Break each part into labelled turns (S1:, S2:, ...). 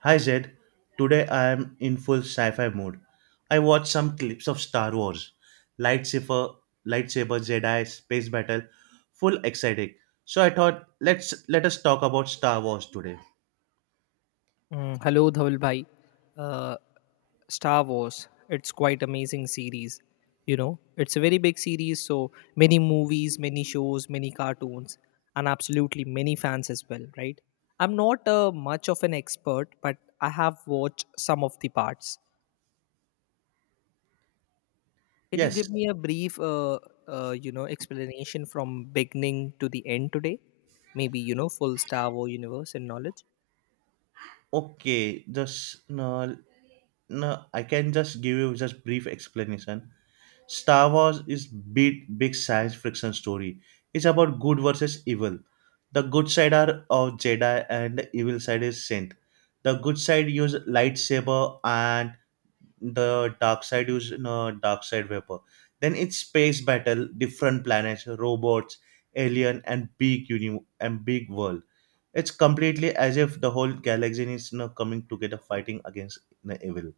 S1: Hi Zed, today I am in full sci-fi mode. I watched some clips of Star Wars, lightsaber, lightsaber, Jedi space battle, full exciting. So I thought let us talk about Star Wars today.
S2: Mm, hello, Dhawal bhai. Uh, Star Wars, it's quite amazing series. You know, it's a very big series, so many movies, many shows, many cartoons, and absolutely many fans as well, right? I'm not much of an expert, but I have watched some of the parts. Can you
S1: Yes,
S2: give me a brief, explanation from beginning to the end today? Maybe you know, full Star Wars universe and knowledge.
S1: okay, just no, no, I can just give you just brief explanation. Star Wars is big, big science fiction story. It's about good versus evil. The good side are of Jedi and the evil side is Sith. The good side use lightsaber and the dark side use dark side weapon. Then it's space battle, different planets, robots, alien, and big world. It's completely as if the whole galaxy is coming together, fighting against the evil.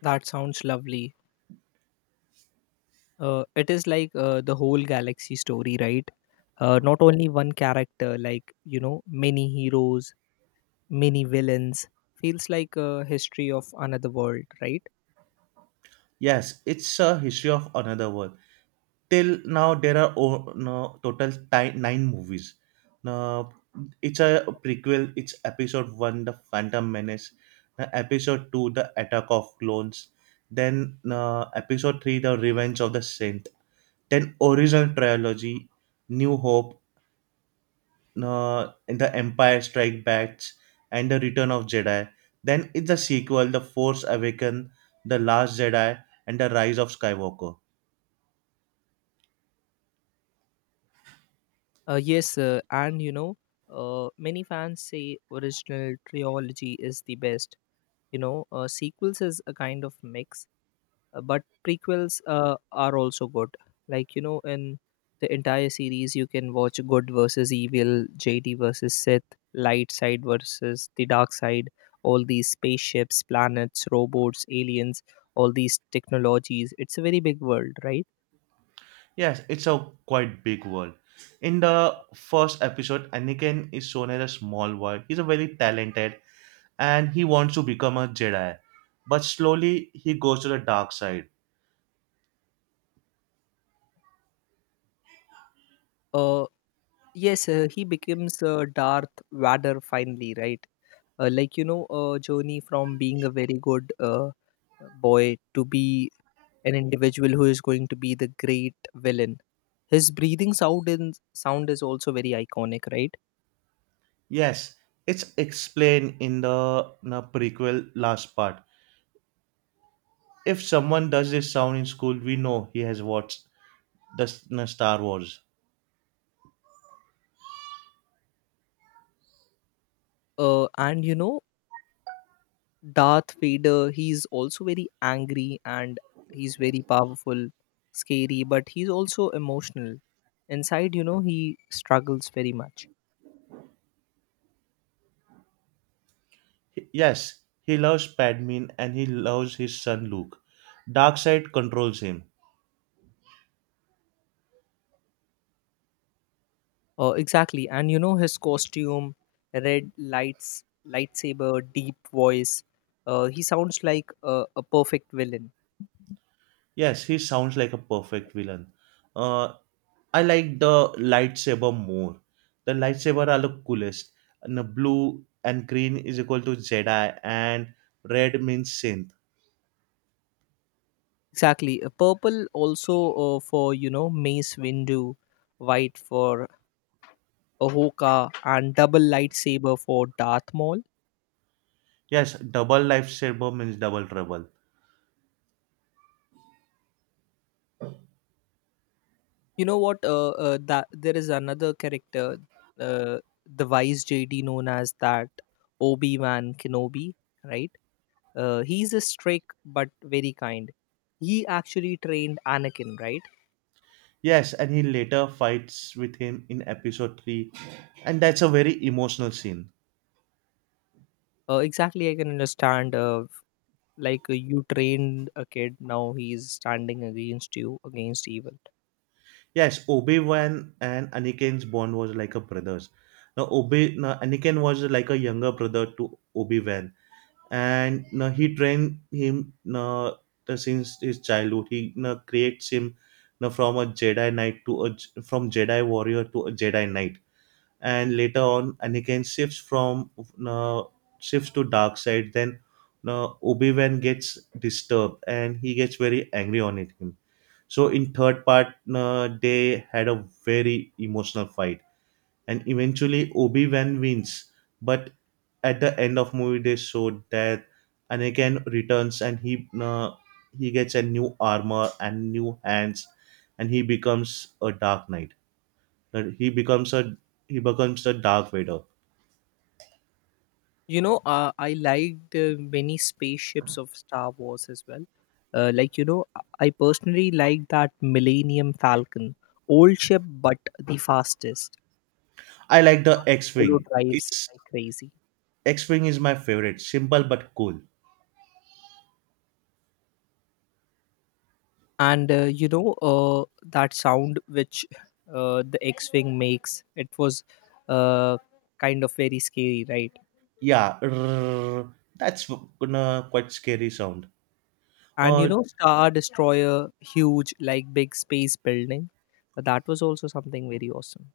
S2: That sounds lovely. It is like the whole galaxy story, right? Not only one character, like, you know, many heroes, many villains. Feels like a history of another world, right?
S1: Yes, it's a history of another world. Till now there are no, nine movies now. It's a prequel. It's episode one, The Phantom Menace, episode two, The Attack of Clones, then episode three, The Revenge of the Sith. Then original trilogy: New Hope, and The Empire Strike Back, and The Return of Jedi. Then it's the sequel: The Force Awakens, The Last Jedi, and The Rise of Skywalker.
S2: Yes, and you know, many fans say original trilogy is the best. You know, sequels is a kind of mix. But prequels are also good, like you know, in the entire series you can watch good versus evil, JD versus Sith, light side versus the dark side, all these spaceships, planets, robots, aliens, all these technologies. It's a very big world, right?
S1: Yes, it's a quite big world. In the first episode, Anakin is shown as a small boy. He's a very talented and he wants to become a Jedi. But slowly he goes to the dark side.
S2: uh yes he becomes Darth Vader finally, right? Like you know, a journey from being a very good boy to be an individual who is going to be the great villain. His breathing sound is also very iconic, right?
S1: Yes, it's explained in the prequel last part. If someone does this sound in school, we know he has watched the Star Wars.
S2: And you know, Darth Vader, he's also very angry, and he's very powerful, scary, but he's also emotional. Inside, you know, he struggles very much.
S1: Yes, he loves Padme and he loves his son Luke. Dark side controls him.
S2: Exactly, and you know, his costume, red lights, lightsaber, deep voice. He sounds like a perfect villain.
S1: Yes, he sounds like a perfect villain. Uh, I like the lightsaber more. The lightsaber are the coolest. And the blue and green is equal to Jedi, and red means synth.
S2: Exactly. A purple also for you know, Mace Windu, white for Ahoka, and double lightsaber for Darth Maul.
S1: Yes, double lightsaber means double trouble.
S2: You know what? That there is another character, uh, the Vice JD known as that Obi Wan Kenobi, right? He's a strict but very kind. He actually trained Anakin, right?
S1: Yes, and he later fights with him in episode 3, and that's a very emotional scene.
S2: Exactly, I can understand. Like you trained a kid, now he's standing against you, against evil.
S1: Yes, Obi-Wan and Anakin's bond was like a brothers. Now, Anakin was like a younger brother to Obi-Wan, and he trained him since his childhood. He creates him from a Jedi Knight from Jedi warrior to a Jedi Knight, and later on Anakin shifts to dark side. Then Obi Wan gets disturbed and he gets very angry on it him. So in third part, they had a very emotional fight and eventually Obi-Wan wins. But at the end of movie, they showed that Anakin returns and he gets a new armor and new hands, and he becomes a Dark Knight. That he becomes a Dark Vader.
S2: You know, I liked many spaceships of Star Wars as well. Like, you know, I personally like that Millennium Falcon. Old ship, but the fastest.
S1: I like the
S2: Solo
S1: X-wing.
S2: drives
S1: It's
S2: like crazy.
S1: X-wing is my favorite. Simple but cool.
S2: And, you know, that sound which the X Wing makes, it was uh, kind of very scary, right?
S1: Yeah, rrrr, that's gonna quite scary sound.
S2: And, you
S1: Uh,
S2: know, Star Destroyer, huge, like big space building. That was also something very awesome.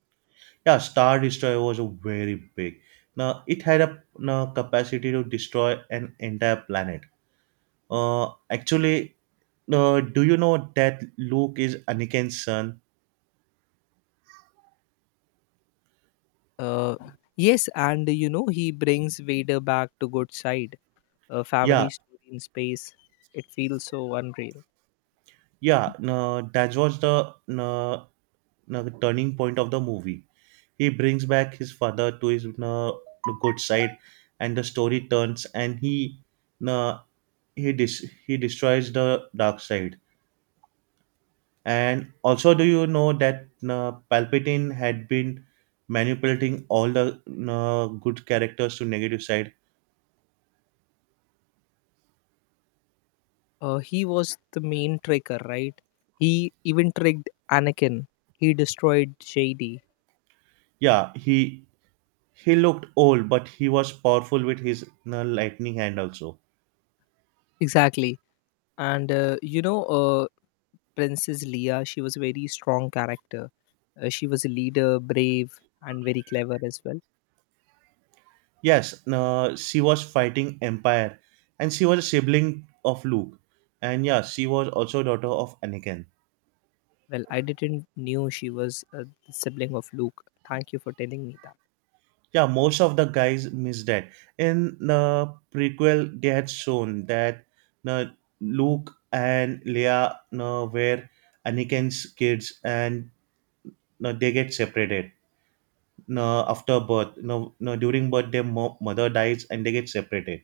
S1: Yeah, Star Destroyer was a very big. Now it had a capacity to destroy an entire planet. Actually, do you know that Luke is Anakin's son?
S2: Uh, yes, and you know, he brings Vader back to good side. A
S1: Yeah,
S2: family story in space. It feels so unreal.
S1: yeah. No, that was the no, no, turning point of the movie. He brings back his father to his no, good side, and the story turns, and he no, he dis- he destroys the dark side. And also, do you know that Palpatine had been manipulating all the good characters to negative side?
S2: He was the main tricker, right? He even tricked Anakin. He destroyed Shady.
S1: Yeah, he looked old, but he was powerful with his lightning hand also.
S2: Exactly. And you know, Princess Leia, she was a very strong character. She was a leader, brave, and very clever as well.
S1: Yes, she was fighting Empire, and she was a sibling of Luke, and yeah, she was also daughter of Anakin.
S2: Well, I didn't knew she was a sibling of Luke. Thank you for telling me that.
S1: Yeah, most of the guys missed that. In the prequel they had shown that uh, Luke and Leia were Anakin's kids, and they get separated after birth no, no during birth their mother dies and they get separated.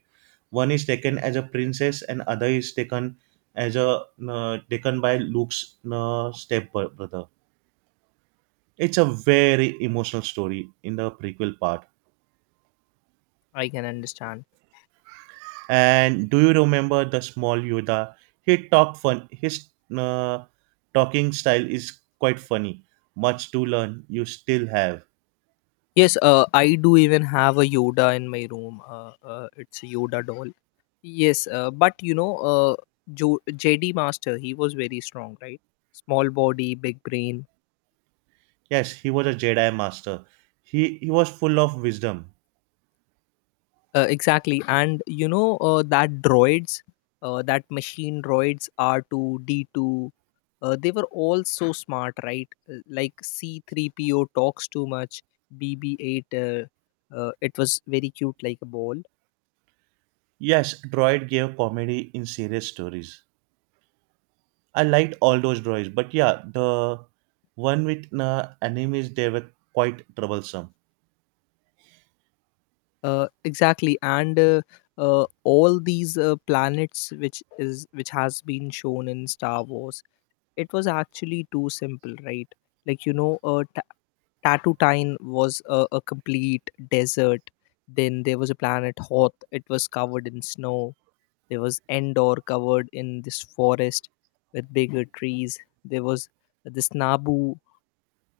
S1: One is taken as a princess and other is taken as a taken by Luke's step brother. It's a very emotional story in the prequel part.
S2: I can understand.
S1: And do you remember the small Yoda? He talked fun. His uh, talking style is quite funny. Much to learn. You still have.
S2: Yes, I do even have a Yoda in my room. It's a Yoda doll. Yes, but you know, JD Master, he was very strong, right? Small body, big brain.
S1: Yes, he was a Jedi master. He was full of wisdom.
S2: Exactly. And you know, that droids, that machine droids R2, D2, they were all so smart, right? Like C3PO talks too much, BB-8 it was very cute, like a ball.
S1: Yes, droid gave comedy in serious stories. I liked all those droids, but yeah, the one with enemies they were quite troublesome.
S2: Exactly, and all these planets, which has been shown in Star Wars, it was actually too simple, right? Like you know, Tatooine was a complete desert. Then there was a planet Hoth. It was covered in snow. There was Endor covered in this forest with bigger trees. There was this Naboo,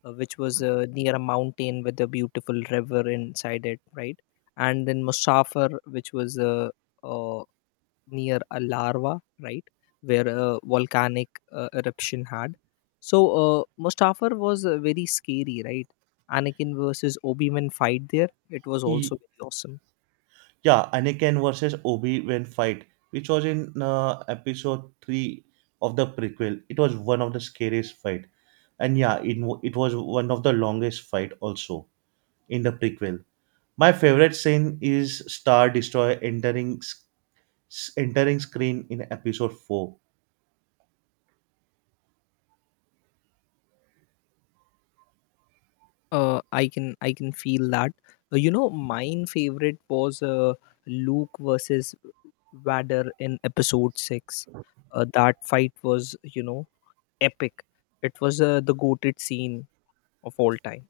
S2: which was near a mountain with a beautiful river inside it, right? And then Musafir, which was uh, near a larva, right, where a volcanic eruption had. So Mustafar was very scary, right? Anakin versus Obi Wan fight there. It was
S1: Y-
S2: also very awesome.
S1: Yeah, Anakin versus Obi-Wan fight, which was in episode 3 of the prequel. It was one of the scariest fight. And yeah, it was one of the longest fight also in the prequel. My favorite scene is Star Destroyer entering entering screen in episode 4.
S2: I can feel that. You know, mine favorite was Luke versus Vader in Episode Six. That fight was, you know, epic. It was the goated scene of all time.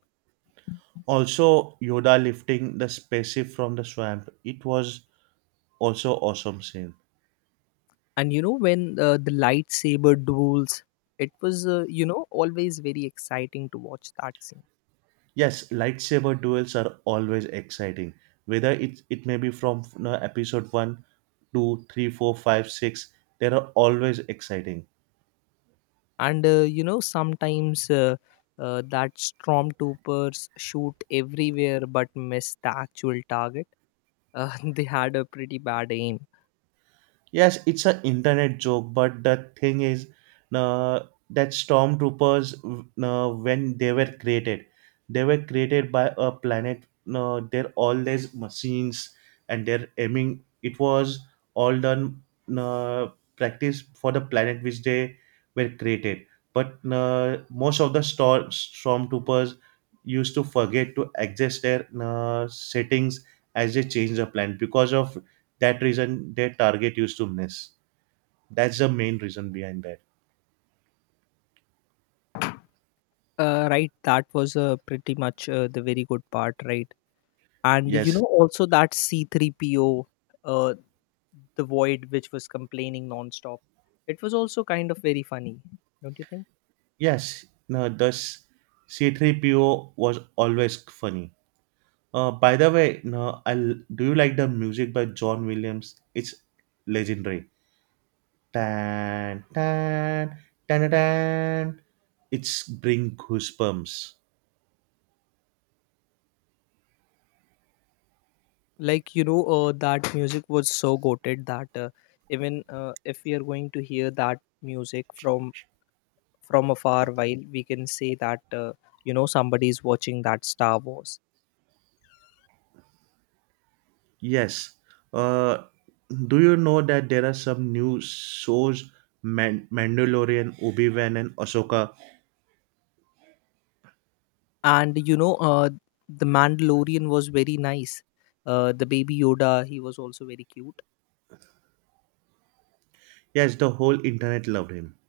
S1: Also Yoda lifting the spaceship from the swamp. It was also awesome scene.
S2: And you know, when the lightsaber duels, it was you know, always very exciting to watch that scene.
S1: Yes, lightsaber duels are always exciting. Whether it may be from episode one, two, three, four, five, six, they are always exciting.
S2: And you know, sometimes that stormtroopers shoot everywhere but miss the actual target. They had a pretty bad aim.
S1: Yes, it's an internet joke, but the thing is, uh, that stormtroopers, when they were created by a planet. They're all these machines, and they're aiming. It was all done uh, practice for the planet which they were created. But most of the stormtroopers used to forget to adjust their settings as they change the planet. Because of that reason their target used to miss. That's the main reason behind that.
S2: Right, that was pretty much the very good part, right? And you
S1: Yes.
S2: know also that C3PO, the void which was complaining nonstop. It was also kind of very funny, don't you think?
S1: Yes, no, thus C3PO was always funny. By the way, no I do you like the music by John Williams? It's legendary. Tan tan, tan tan. It's bring goosebumps.
S2: Like you know, that music was so goated that even if we are going to hear that music from afar, while we can say that you know, somebody is watching that Star Wars,
S1: Yes, uh do you know that there are some new shows? Mandalorian, Obi-Wan, and Ahsoka.
S2: and you know, the Mandalorian was very nice. The baby Yoda, he was also very cute.
S1: Yes, the whole internet loved him.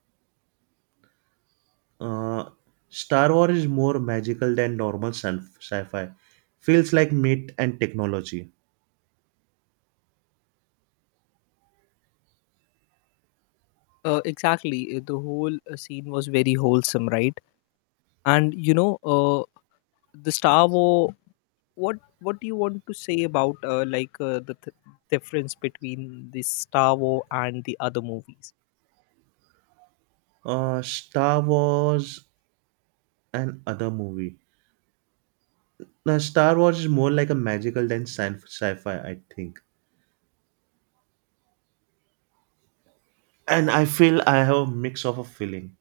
S1: Uh, Star Wars is more magical than normal sci-fi. Feels like myth and technology.
S2: Exactly, the whole scene was very wholesome, right? And you know, the Star Wars, what what do you want to say about like difference between the Star Wars and the other movies?
S1: Star Wars and other movie. Now, Star Wars is more like a magical than sci-fi, I think. And I feel I have a mix of a feeling.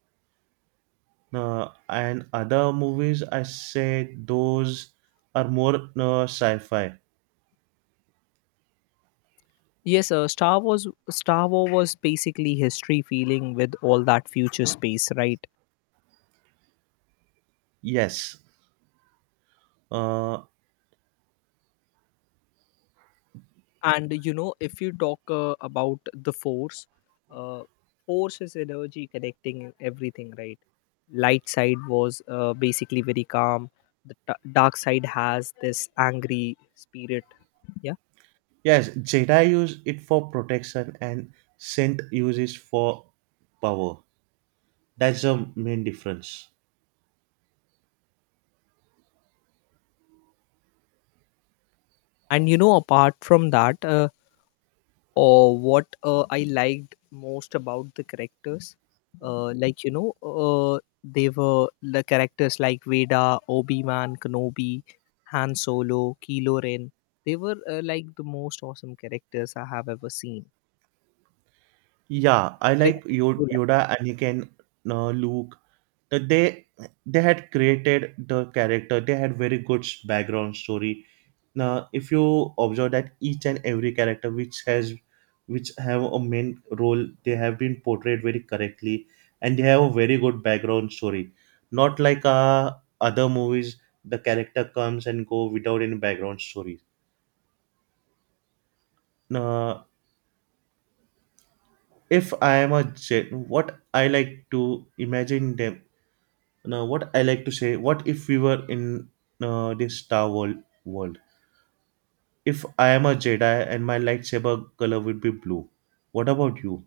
S1: And other movies, I said those are more sci-fi.
S2: Yes, Star Wars was basically history feeling with all that future space, right?
S1: Yes. Uh,
S2: And you know, if you talk about the Force, uh, Force is energy connecting everything, right? Light side was basically very calm. The dark side has this angry spirit, yeah.
S1: Yes, Jedi use it for protection and Sith uses for power. That's the main difference.
S2: And you know, apart from that. Or what I liked most about the characters. Like you know, they were the characters like Veda, Obi Wan Kenobi, Han Solo, Kylo Ren. They were like the most awesome characters I have ever seen.
S1: Yeah,
S2: What
S1: I like
S2: characters you like?
S1: Yoda, Anakin, Luke. That they had created the character. They had very good background story. Now, if you observe that each and every character which have a main role, they have been portrayed very correctly, and they have a very good background story. Not like other movies, the character comes and go without any background story. Now, if I am a Gen, what I like to say, what if we were in this Star World world? If I am a Jedi and my lightsaber color would be blue, what about you?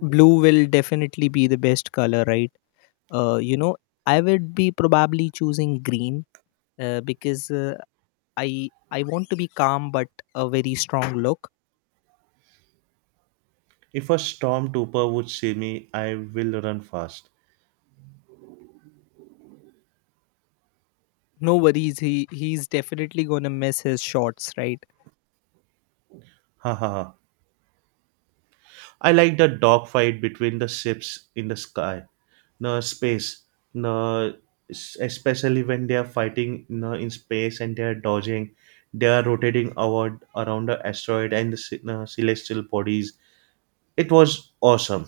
S2: Blue will definitely be the best color, right? You know, I would be probably choosing green because I want to be calm but a very strong look.
S1: If a stormtrooper would see me, I will run fast.
S2: No worries, he's definitely gonna miss his shots, right?
S1: Ha ha ha. I like the dogfight between the ships in the sky, no space, no, s- especially when they are fighting, no, in space, and they are dodging, they are rotating award around the asteroid and the ce- no, celestial bodies. It was awesome.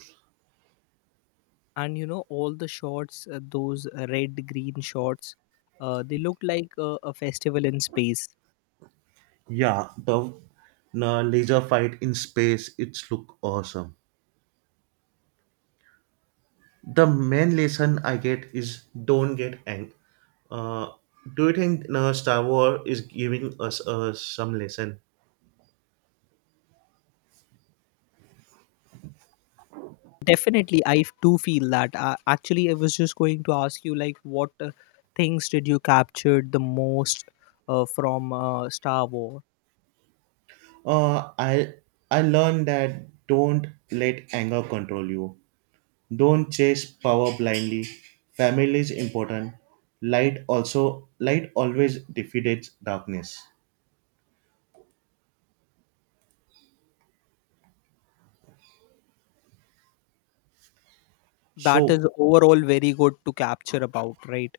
S2: And you know, all the shots, those red green shots, they look like a festival in space.
S1: Yeah, the laser fight in space, it's look awesome. The main lesson I get is don't get angry. Uh, do you think Star Wars is giving us some lesson?
S2: Definitely I do feel that. Actually I was just going to ask you, like, what things did you captured the most from Star Wars?
S1: Uh, I I learned that don't let anger control you. Don't chase power blindly. Family is important. Light always defeats darkness.
S2: That is
S1: So
S2: overall very good to capture about, right?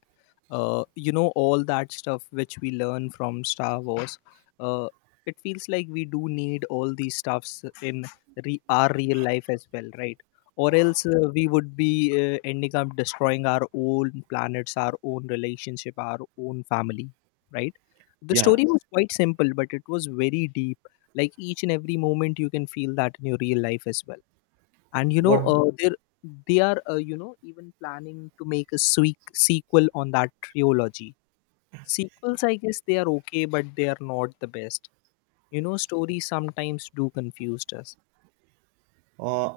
S2: You know, all that stuff which we learn from Star Wars, uh, it feels like we do need all these stuffs in our real life as well, right? Or else we would be ending up destroying our own planets, our own relationship, our own family, right? The
S1: yeah,
S2: story was quite simple, but it was very deep. Like, each and every moment you can feel that in your real life as well. And you know,
S1: what
S2: they are, you know, even planning to make a sweek sequel on that trilogy. Sequels, I guess they are okay, but they are not the best. You know, stories sometimes do confuse us.
S1: uh,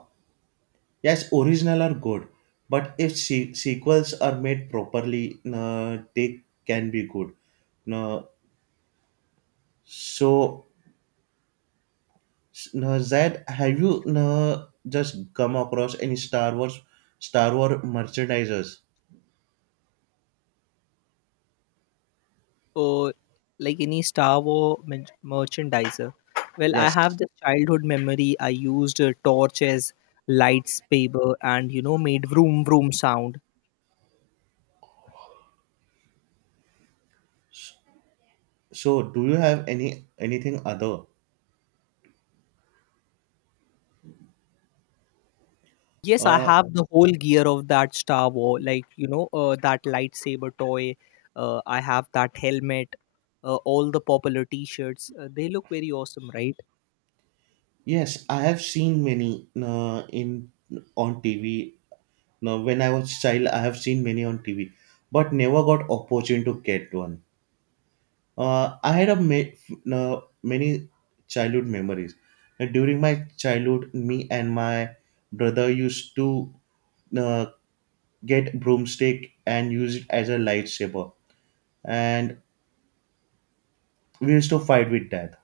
S1: Yes, original are good, but if sequels are made properly, they can be good. No, so no, Zed, have you no, just come across any Star Wars merchandisers?
S2: Or like any Star Wars merchandiser. Well, I have
S1: Yes.
S2: this childhood memory, I used a torch as lightsaber, and you know, made vroom vroom sound.
S1: So, do you have anything other?
S2: Yes, I
S1: Uh,
S2: have the whole gear of that Star Wars. Like you know, that lightsaber toy. I have that helmet, all the popular T-shirts. They look very awesome, right?
S1: yes, I have seen many in on TV. Now, when I was child, I have seen many on TV, but never got opportunity to get one. I had many childhood memories. During my childhood, me and my brother used to uh, get broomstick and use it as a lightsaber, and we used to fight with that.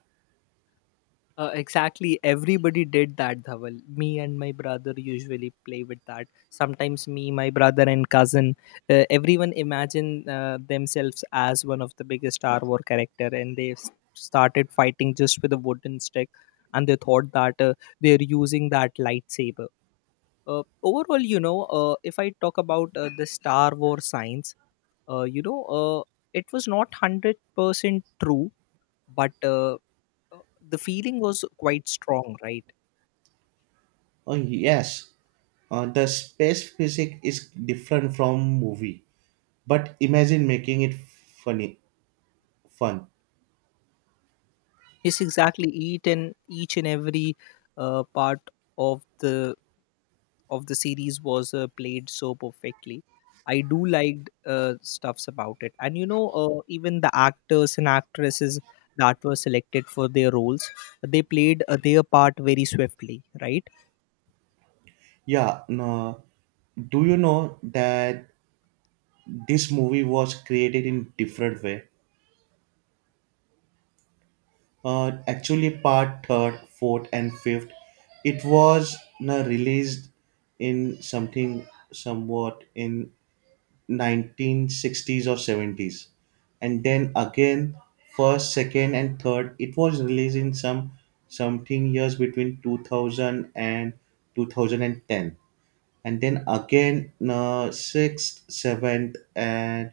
S2: Exactly. Everybody did that, Dhaval. Me and my brother usually play with that. Sometimes me, my brother, and cousin. Everyone imagine themselves as one of the biggest Star Wars character, and they started fighting just with a wooden stick, and they thought that they're using that lightsaber. Overall, you know, if I talk about the Star Wars science, you know, it was not 100% true, but the feeling was quite strong, right?
S1: Oh yes, the space physics is different from movie, but imagine making it funny, fun.
S2: Yes, exactly, each and every part of the series was played so perfectly. I do liked stuffs about it. And you know, even the actors and actresses that were selected for their roles, they played their part very swiftly, right?
S1: Yeah, no, do you know that this movie was created in different way? Actually part third, fourth, and fifth. It was released in something somewhat in 1960s or 70s, and then again first, second, and third. It was released in some something years between 2000 and 2010, and then again sixth, seventh, and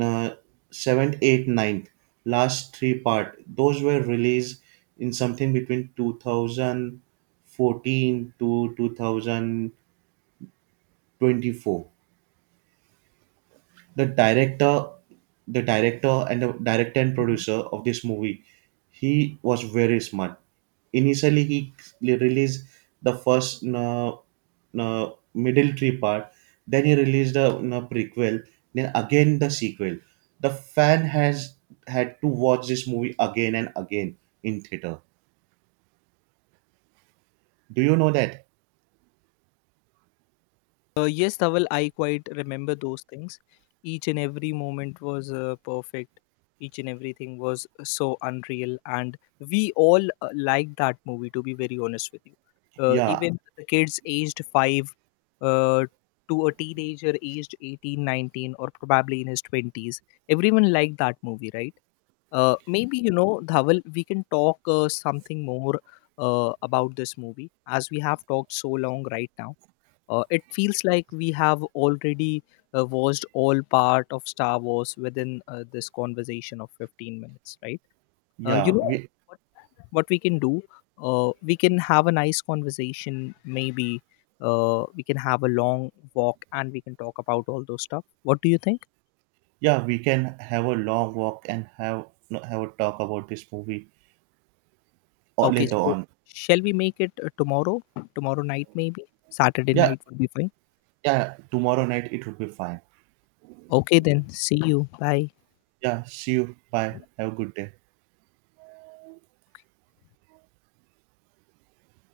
S1: uh, 7th, 8th, ninth, last three-part those were released in something between 2014 to 2024. The director the director and the director and
S2: Mhm.
S1: producer of this movie, he was very smart. Initially he released the first middle three part, then he released the prequel, then again the sequel. The fan has had to watch this movie again and again in theater. Do you know that?
S2: Yes, Dhaval, I quite remember those things. Each and every moment was perfect. Each and everything was so unreal, and we all liked that movie. To be very honest with you,
S1: Yeah,
S2: even the kids aged five uh, to a teenager aged 18, 19, or probably in his twenties, everyone liked that movie, right? Maybe you know, Dhaval, we can talk something more about this movie, as we have talked so long right now. It feels like we have already watched all part of Star Wars within this conversation of 15 minutes, right? You
S1: yeah,
S2: know
S1: we
S2: what, what we can do? We can have a nice conversation. Maybe we can have a long walk and we can talk about all those stuff. What do you think?
S1: yeah we can have a long walk and have a talk about this movie, or
S2: Okay,
S1: later
S2: so
S1: on.
S2: shall we make it tomorrow? Tomorrow night, maybe Saturday
S1: Yeah.
S2: night would be fine.
S1: Yeah, tomorrow night it would be fine.
S2: Okay, then see you. Bye.
S1: Yeah, see you. Bye. Have a good day.